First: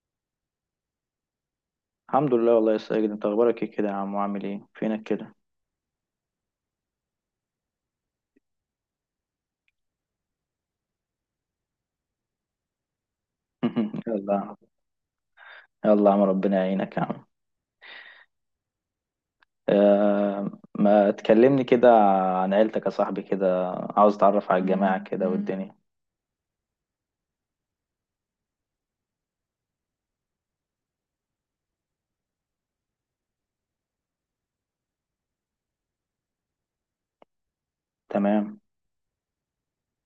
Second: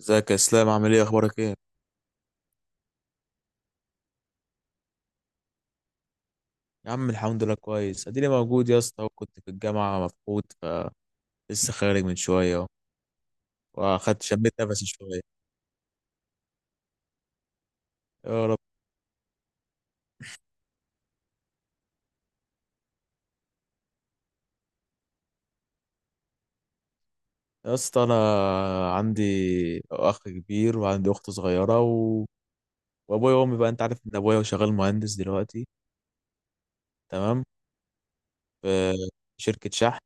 ازيك يا اسلام؟ عامل ايه؟ اخبارك ايه؟ الحمد لله والله يا ساجد، انت اخبارك ايه كده يا عم؟ وعامل ايه فينك كده؟ يا عم الحمد لله كويس، اديني موجود يا اسطى، وكنت في الجامعه مفقود. فلسه خارج من شويه اهو، واخدت يلا يا شميت عم. نفسي شويه. يلا يا عم، ربنا يعينك يا عم. يا رب. آه. ما تكلمني كده عن عيلتك يا صاحبي كده، عاوز اتعرف على الجماعة كده والدنيا. يا اسطى انا عندي اخ كبير وعندي اخت صغيره وابويا وامي، بقى انت عارف ان ابويا شغال مهندس دلوقتي. تمام. تمام. في شركه شحن.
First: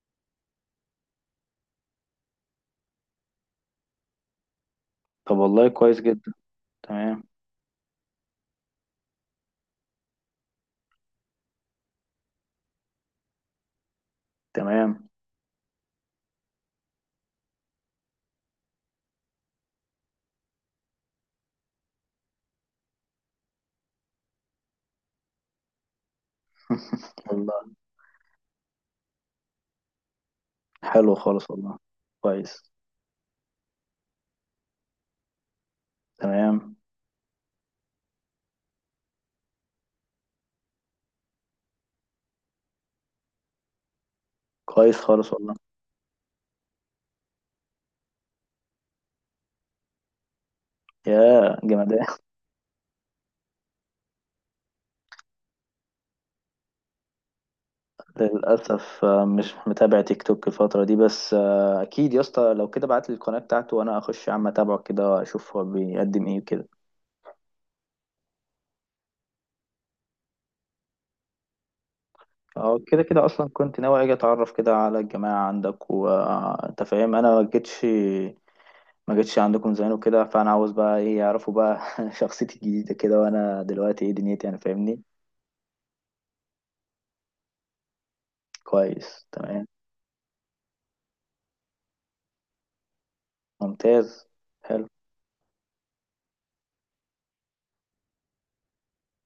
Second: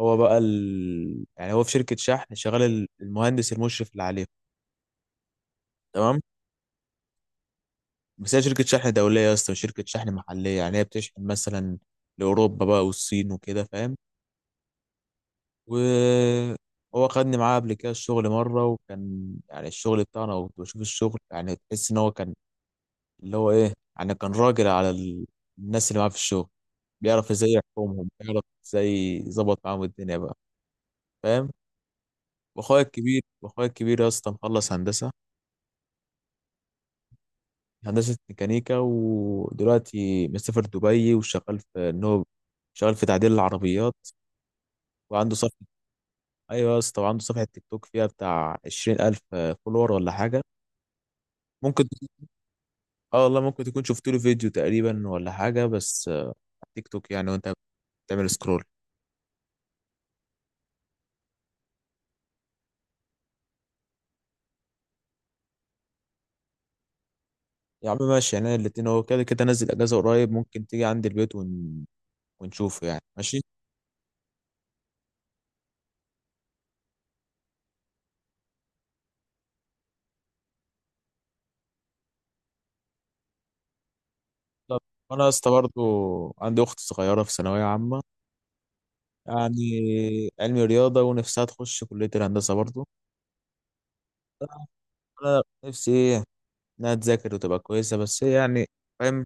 هو بقى يعني هو في شركه شحن شغال المهندس المشرف اللي عليه. طب والله كويس تمام. جدا. تمام. بس هي شركة شحن دولية يا اسطى، وشركة شحن محلية، يعني هي بتشحن مثلا لأوروبا بقى والصين وكده، فاهم؟ تمام. وهو خدني معاه قبل كده الشغل مرة، وكان يعني الشغل بتاعنا، وكنت بشوف الشغل، يعني تحس إن هو كان اللي هو إيه، يعني كان راجل على الناس اللي معاه في الشغل. بيعرف إزاي والله. يحكمهم، بيعرف إزاي يظبط معاهم الدنيا بقى، حلو خالص فاهم؟ والله. كويس وأخويا الكبير يا اسطى مخلص هندسة. تمام هندسة ميكانيكا، ودلوقتي مسافر دبي وشغال في إن هو شغال في تعديل العربيات. كويس خالص وعنده والله صفحة. أيوة يا اسطى، وعنده صفحة تيك توك فيها بتاع 20,000 فولور ولا حاجة. يا ممكن جمدان تكون- اه والله ممكن تكون شفت له فيديو تقريبا ولا حاجة، بس على تيك توك يعني، وأنت بتعمل سكرول. للأسف آه، مش متابع تيك توك الفترة دي بس آه، أكيد يا اسطى لو كده بعت لي القناة بتاعته وأنا أخش يا عم أتابعه كده أشوف هو بيقدم إيه وكده يا عم ماشي، يعني الاتنين هو كده كده نزل أجازة قريب، ممكن تيجي عندي البيت أه ونشوفه يعني، كده كده ماشي. أصلا كنت ناوي أجي أتعرف كده على الجماعة عندك وأنت فاهم أنا ما جيتش ما جيتش عندكم زمان وكده فأنا عاوز بقى إيه يعرفوا بقى شخصيتي الجديدة كده وأنا دلوقتي إيه دنيتي يعني طب فاهمني وأنا يا اسطى برضه عندي أخت صغيرة في ثانوية عامة، كويس. يعني تمام. علمي رياضة، ونفسها تخش كلية الهندسة برضه. ممتاز. حلو. أنا نفسي إيه، إنها تذاكر وتبقى كويسة، بس هي يعني، فاهم،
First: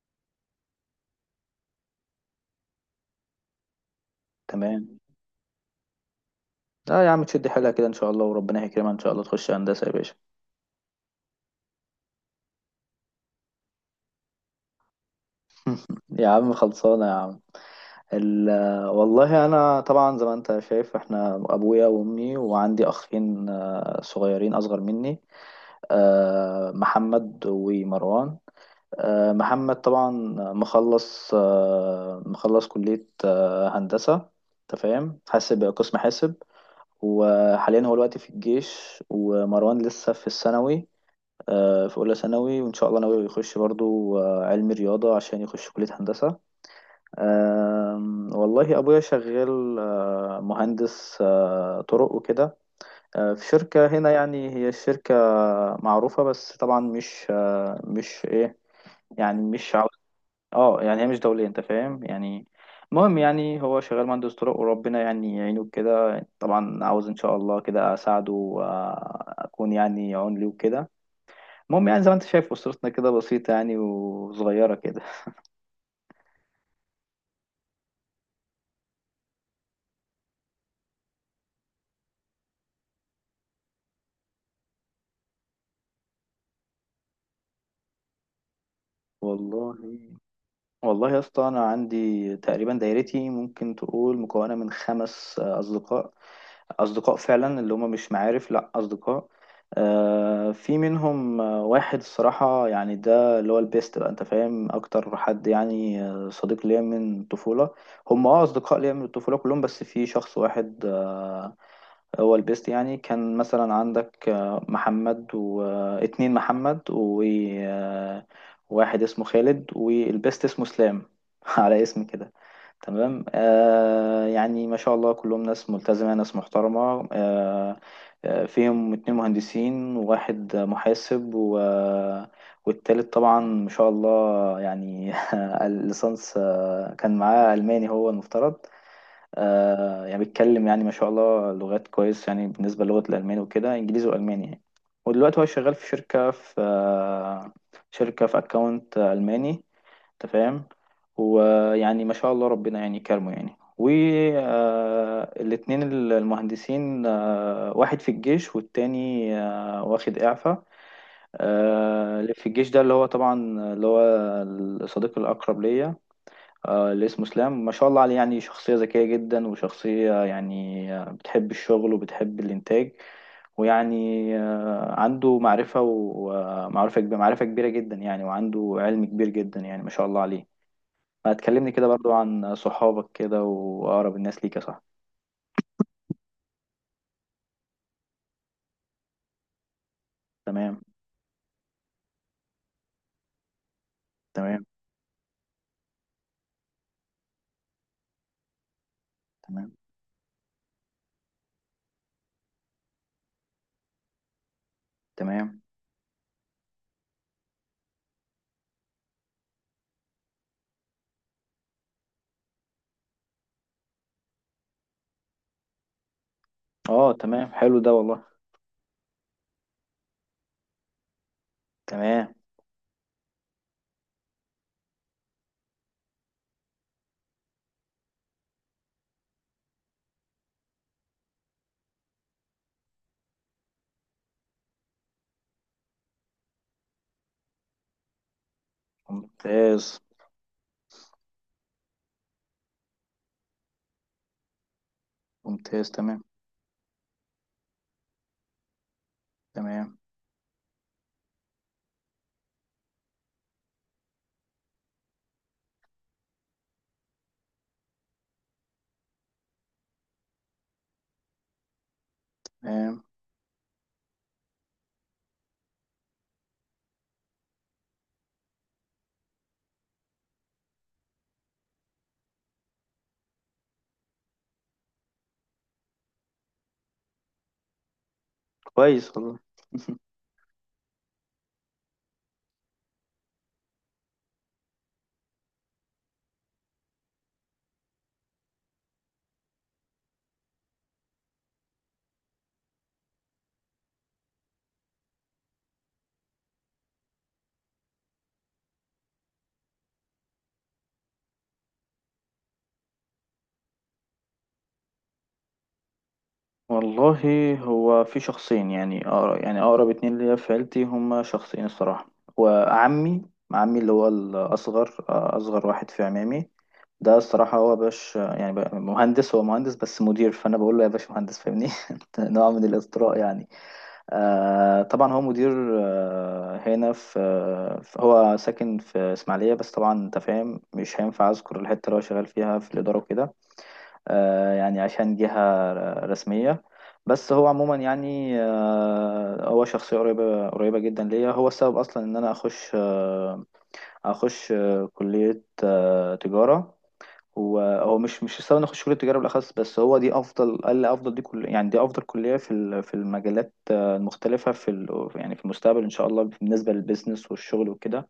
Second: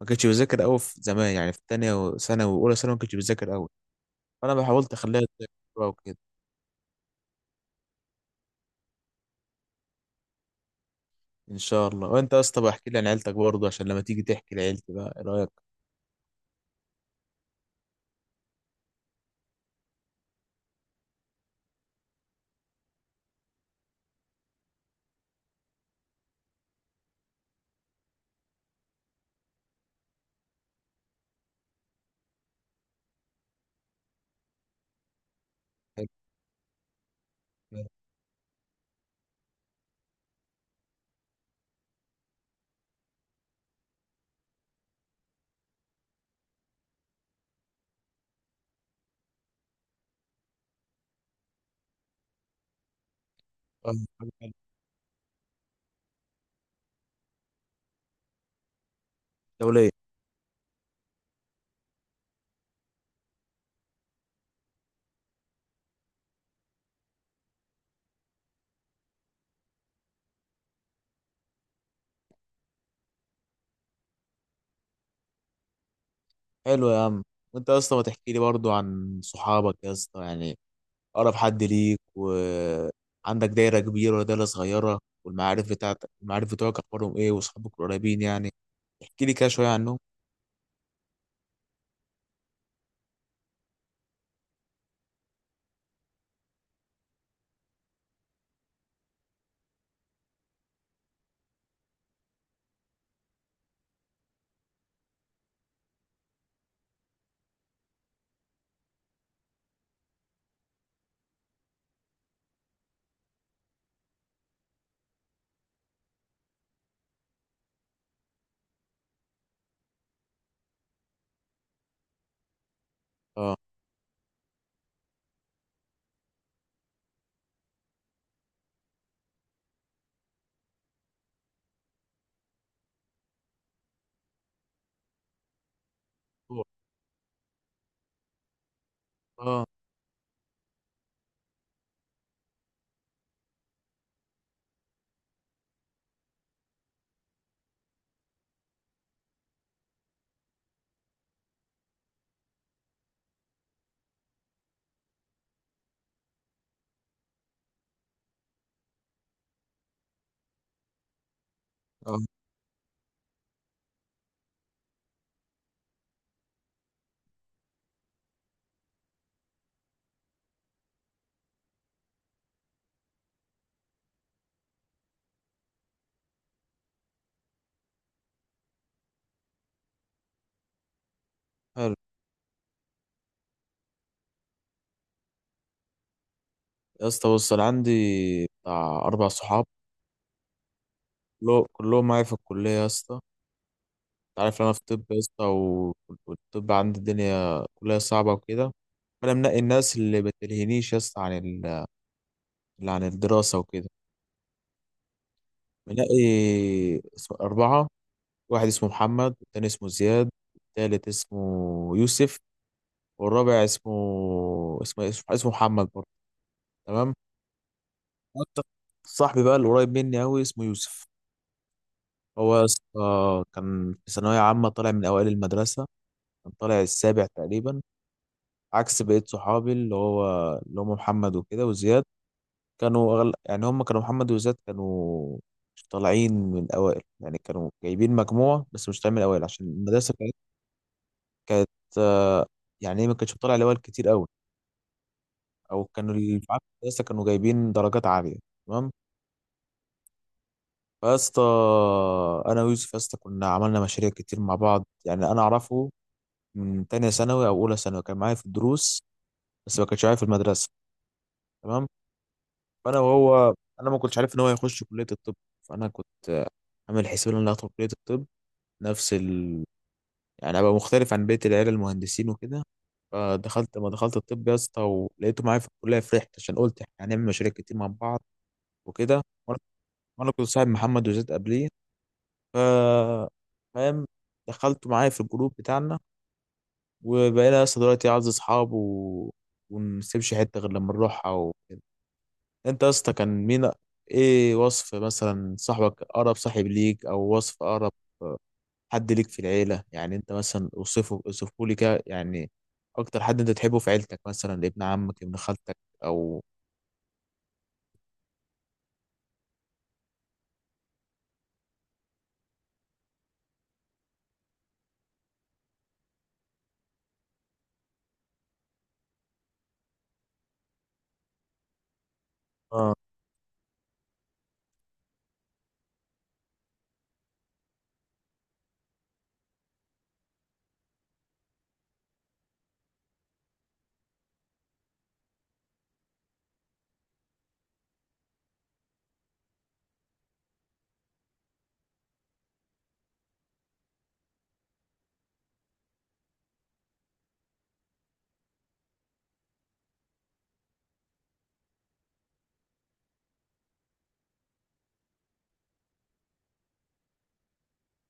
ما كانتش بتذاكر قوي في زمان، يعني في تانية وثانوي واولى ثانوي ما كانتش بتذاكر قوي، فانا حاولت تمام. اخليها تذاكر بقى وكده. لا يا عم، تشد حيلها كده إن شاء الله وربنا يكرمها، إن شاء الله تخش هندسة يا باشا. ان شاء الله. وانت يا اسطى بقى احكي لي عن عيلتك برضه، عشان لما تيجي تحكي لعيلتي بقى، ايه رايك؟ يا عم خلصانة يا عم. ال... والله انا طبعا زي ما انت شايف، احنا ابويا وامي، وعندي اخين صغيرين اصغر مني، محمد ومروان. محمد طبعا مخلص، مخلص كلية هندسة، انت فاهم، حاسب، قسم حلو. حاسب. وحاليا هو دلوقتي في الجيش، ومروان لسه في الثانوي، في اولى ثانوي، وان شاء الله ناوي يخش برضو علمي رياضة عشان يخش كلية هندسة. والله أبويا شغال مهندس طرق وكده، في شركة آه، هنا، حاجة يعني حلوة. هي الشركة معروفة، بس طبعا مش إيه، يعني مش عاو- دوليه. اه يعني هي مش دولية، أنت فاهم يعني. المهم يعني هو شغال مهندس طرق، وربنا يعني يعينه كده، طبعا عاوز إن شاء الله كده أساعده وأكون يعني عون ليه وكده. المهم يعني زي ما أنت شايف أسرتنا كده بسيطة يعني وصغيرة كده. حلو يا عم. وانت يا اسطى ما تحكي لي برضه عن صحابك يا اسطى، يعني اقرب حد ليك، وعندك دايره كبيره ولا دايره صغيره، والمعارف بتاعتك، المعارف بتوعك اخبارهم ايه، واصحابك القريبين يعني، احكي لي كده شويه والله، عنهم. والله يا اسطى انا عندي تقريبا دايرتي ممكن تقول مكونه من خمس اصدقاء، اصدقاء فعلا اللي هم مش معارف، لا اصدقاء. في منهم واحد، الصراحه يعني ده اللي هو البيست، بقى انت فاهم اكتر حد، يعني صديق ليا من الطفوله. هم، اصدقاء ليا من الطفوله كلهم، بس في شخص واحد هو البيست. يعني كان مثلا عندك محمد، واتنين محمد، وواحد اسمه خالد، والبيست اسمه اسلام. على اسم كده. تمام. اه. يعني ما شاء الله كلهم ناس ملتزمة، ناس محترمة فيهم اتنين مهندسين وواحد محاسب و... آه، والتالت طبعا ما شاء الله يعني الليسانس، كان معاه ألماني هو المفترض. اه. يعني بيتكلم، يعني ما شاء الله لغات كويس، يعني بالنسبة للغة الألماني وكده، إنجليزي وألماني يعني. ودلوقتي هو شغال في شركة في أكاونت ألماني، أنت فاهم. ويعني ما شاء الله ربنا يعني كرمه. يعني والاتنين المهندسين، واحد في الجيش، والتاني واخد إعفاء. اه. اللي في الجيش ده، اللي هو طبعا، اللي هو الصديق الأقرب ليا، اللي اسمه اسلام، ما شاء الله عليه. يعني شخصية ذكية جدا، وشخصية يعني بتحب الشغل وبتحب الإنتاج، ويعني عنده معرفة، ومعرفة كبيرة، معرفة كبيرة جدا يعني، وعنده علم كبير جدا يعني، ما شاء الله عليه. ما تكلمني كده حلو. برضو عن صحابك كده، وأقرب الناس ليك يا صاحبي؟ يا اسطى بص انا عندي بتاع اربع صحاب. تمام. كلهم معايا في الكليه يا اسطى. انت عارف تمام. انا في طب يا اسطى والطب عندي الدنيا كلها صعبه وكده، فانا منقي تمام. الناس اللي بتلهينيش يا اسطى عن اللي عن الدراسه وكده. تمام. منقي اربعه. واحد اسمه محمد، والتاني اسمه زياد، والتالت اسمه يوسف، والرابع اسمه اسمه محمد برضه. اه تمام. تمام، حلو ده والله. وأكتر صاحبي بقى اللي قريب مني قوي اسمه يوسف. تمام. هو يا اسطى كان في ثانوية عامة طالع من أوائل المدرسة، كان طالع السابع تقريبا، عكس بقية صحابي اللي هو اللي هم محمد وكده وزياد. كانوا يعني هم كانوا محمد وزياد كانوا مش طالعين من الأوائل، يعني كانوا جايبين مجموعة بس مش طالعين من الأوائل، عشان ممتاز. المدرسة كانت، كانت آه، يعني إيه، ما كانتش بتطلع الأوائل كتير أوي، أو ممتاز. كانوا تمام. اللي في المدرسة كانوا جايبين درجات عالية. تمام. تمام. فيا اسطى، انا ويوسف يا اسطى كنا عملنا مشاريع كتير مع بعض، يعني انا اعرفه من تانية ثانوي أو أولى ثانوي، كان معايا في الدروس بس ما كانش معايا في المدرسة. تمام. فأنا تمام. وهو، أنا ما كنتش عارف إن هو هيخش كلية الطب، فأنا كنت عامل حسابي إن أنا هدخل كلية الطب، نفس ال، يعني أبقى مختلف عن بقية العيال المهندسين وكده. فدخلت ما دخلت الطب يا اسطى ولقيته معايا في الكلية، فرحت عشان قلت إحنا هنعمل مشاريع كتير مع بعض كويس وكده. والله. وأنا وأنا كنت صاحب محمد وزيد قبليه، ف، فاهم، دخلته معايا في الجروب بتاعنا، وبقينا يا اسطى دلوقتي اعز اصحاب، ونسيبش حته غير لما نروحها وكده. انت يا اسطى كان مين، ايه وصف مثلا صاحبك، اقرب صاحب ليك، او وصف اقرب حد ليك في العيله، يعني انت مثلا اوصفه، اوصفه لي كده يعني، اكتر حد انت تحبه في عيلتك، مثلا ابن عمك، ابن خالتك، او. والله، هو في شخصين، يعني أقرب، يعني أقرب اتنين ليا في عيلتي، هما شخصين الصراحة. وعمي عمي اللي هو الأصغر، أصغر واحد في عمامي، ده الصراحة هو باش. يعني بقى مهندس، هو مهندس بس مدير، فأنا بقول له يا باشا مهندس، فاهمني؟ نوع من اه. الإطراء يعني. طبعا هو مدير، هنا في، هو ساكن في إسماعيلية، بس طبعا أنت فاهم مش هينفع أذكر الحتة اللي هو شغال فيها في الإدارة وكده، يعني عشان جهة رسمية. بس هو عموما يعني هو شخصية قريبة قريبة جدا ليا. هو السبب أصلا إن أنا أخش كلية تجارة. هو مش السبب إن أخش كلية تجارة بالأخص، بس هو دي أفضل، قال لي أفضل، دي كل، يعني دي أفضل كلية في في المجالات المختلفة في يعني في المستقبل إن شاء الله، بالنسبة للبيزنس والشغل وكده.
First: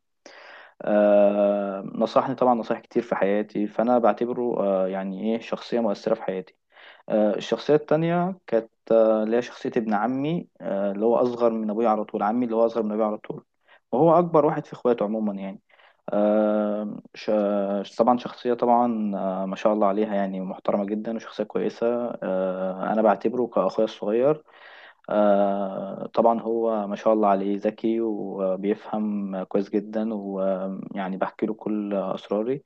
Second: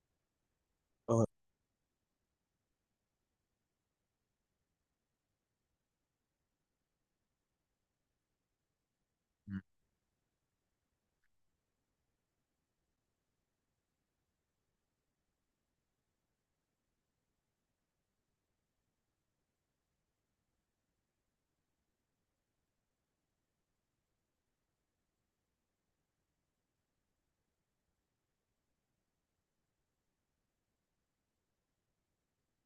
اه. نصحني طبعا نصايح كتير في حياتي، فأنا بعتبره يعني إيه، شخصية مؤثرة في حياتي. الشخصية التانية كانت اللي هي شخصية ابن عمي، اللي هو أصغر من أبويا على طول، عمي اللي هو أصغر من أبويا على طول، وهو أكبر واحد في إخواته عموما يعني. طبعا شخصية، طبعا ما شاء الله عليها، يعني محترمة جدا وشخصية كويسة. أنا بعتبره كأخويا الصغير. طبعا هو ما شاء الله عليه، ذكي وبيفهم كويس جدا، ويعني بحكي له كل أسراري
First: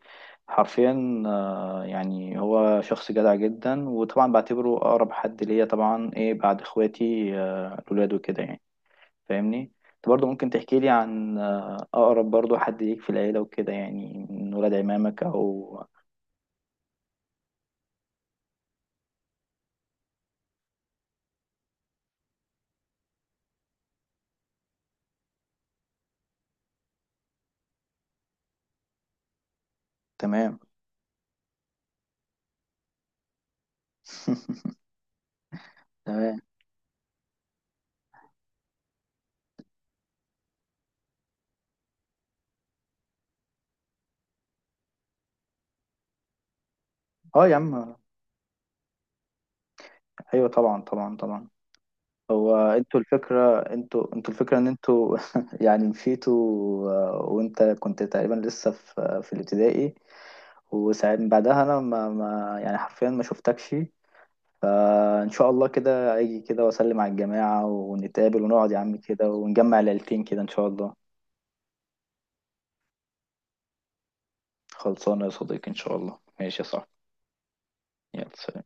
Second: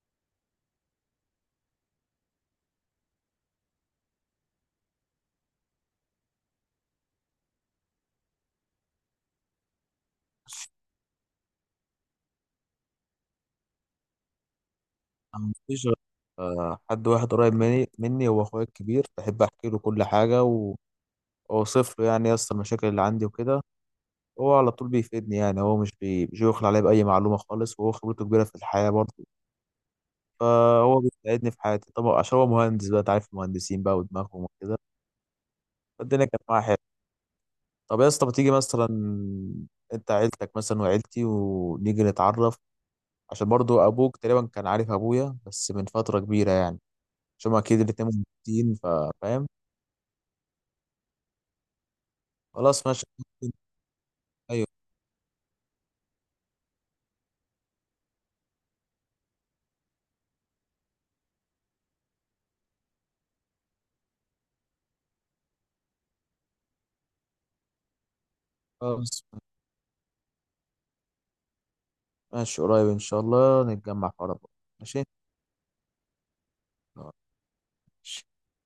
حرفيا. يعني هو شخص جدع جدا، وطبعا بعتبره أقرب حد ليا طبعا، إيه، بعد إخواتي الولاد وكده يعني، فاهمني. أنت برضه ممكن تحكي لي عن أقرب برضه حد ليك في العيلة وكده، يعني من ولاد عمامك أنا أو. مفيش غير- حد واحد قريب مني هو اخويا الكبير. بحب احكي له كل حاجه واوصف له يعني يا اسطى المشاكل اللي عندي وكده. هو على طول بيفيدني، يعني هو مش بيخلى عليا بأي معلومة خالص، وهو خبرته كبيرة في الحياة برضه. تمام. فهو بيساعدني في حياتي طبعا، عشان هو مهندس بقى، أنت عارف المهندسين بقى ودماغهم وكده. فالدنيا تمام. كانت معايا حلوة. طب يا اسطى ما تيجي مثلا، أنت عيلتك مثلا وعيلتي، ونيجي نتعرف، عشان برضه أبوك تقريبا كان عارف أبويا بس من فترة كبيرة يعني، اه عشان يا هما أكيد عم. الاتنين مهندسين، فاهم؟ ايوه طبعا، طبعا طبعا. هو خلاص، انتوا ماشي. الفكرة، انتوا الفكرة ان أيوه. انتوا، يعني مشيتوا. وانت كنت تقريبا لسه في الابتدائي، وساعات من بعدها انا ما يعني حرفيا ما شفتكش. فان شاء الله كده اجي كده واسلم على الجماعة، ونتقابل ونقعد يا عم خلاص كده، ونجمع العيلتين كده ان شاء الله. ماشي، قريب إن شاء الله نتجمع في عرب. ماشي. خلصانة يا صديقي، ان شاء الله، ماشي يا صاحبي. خلاص. يلا سلام.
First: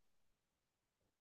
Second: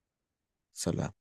سلام.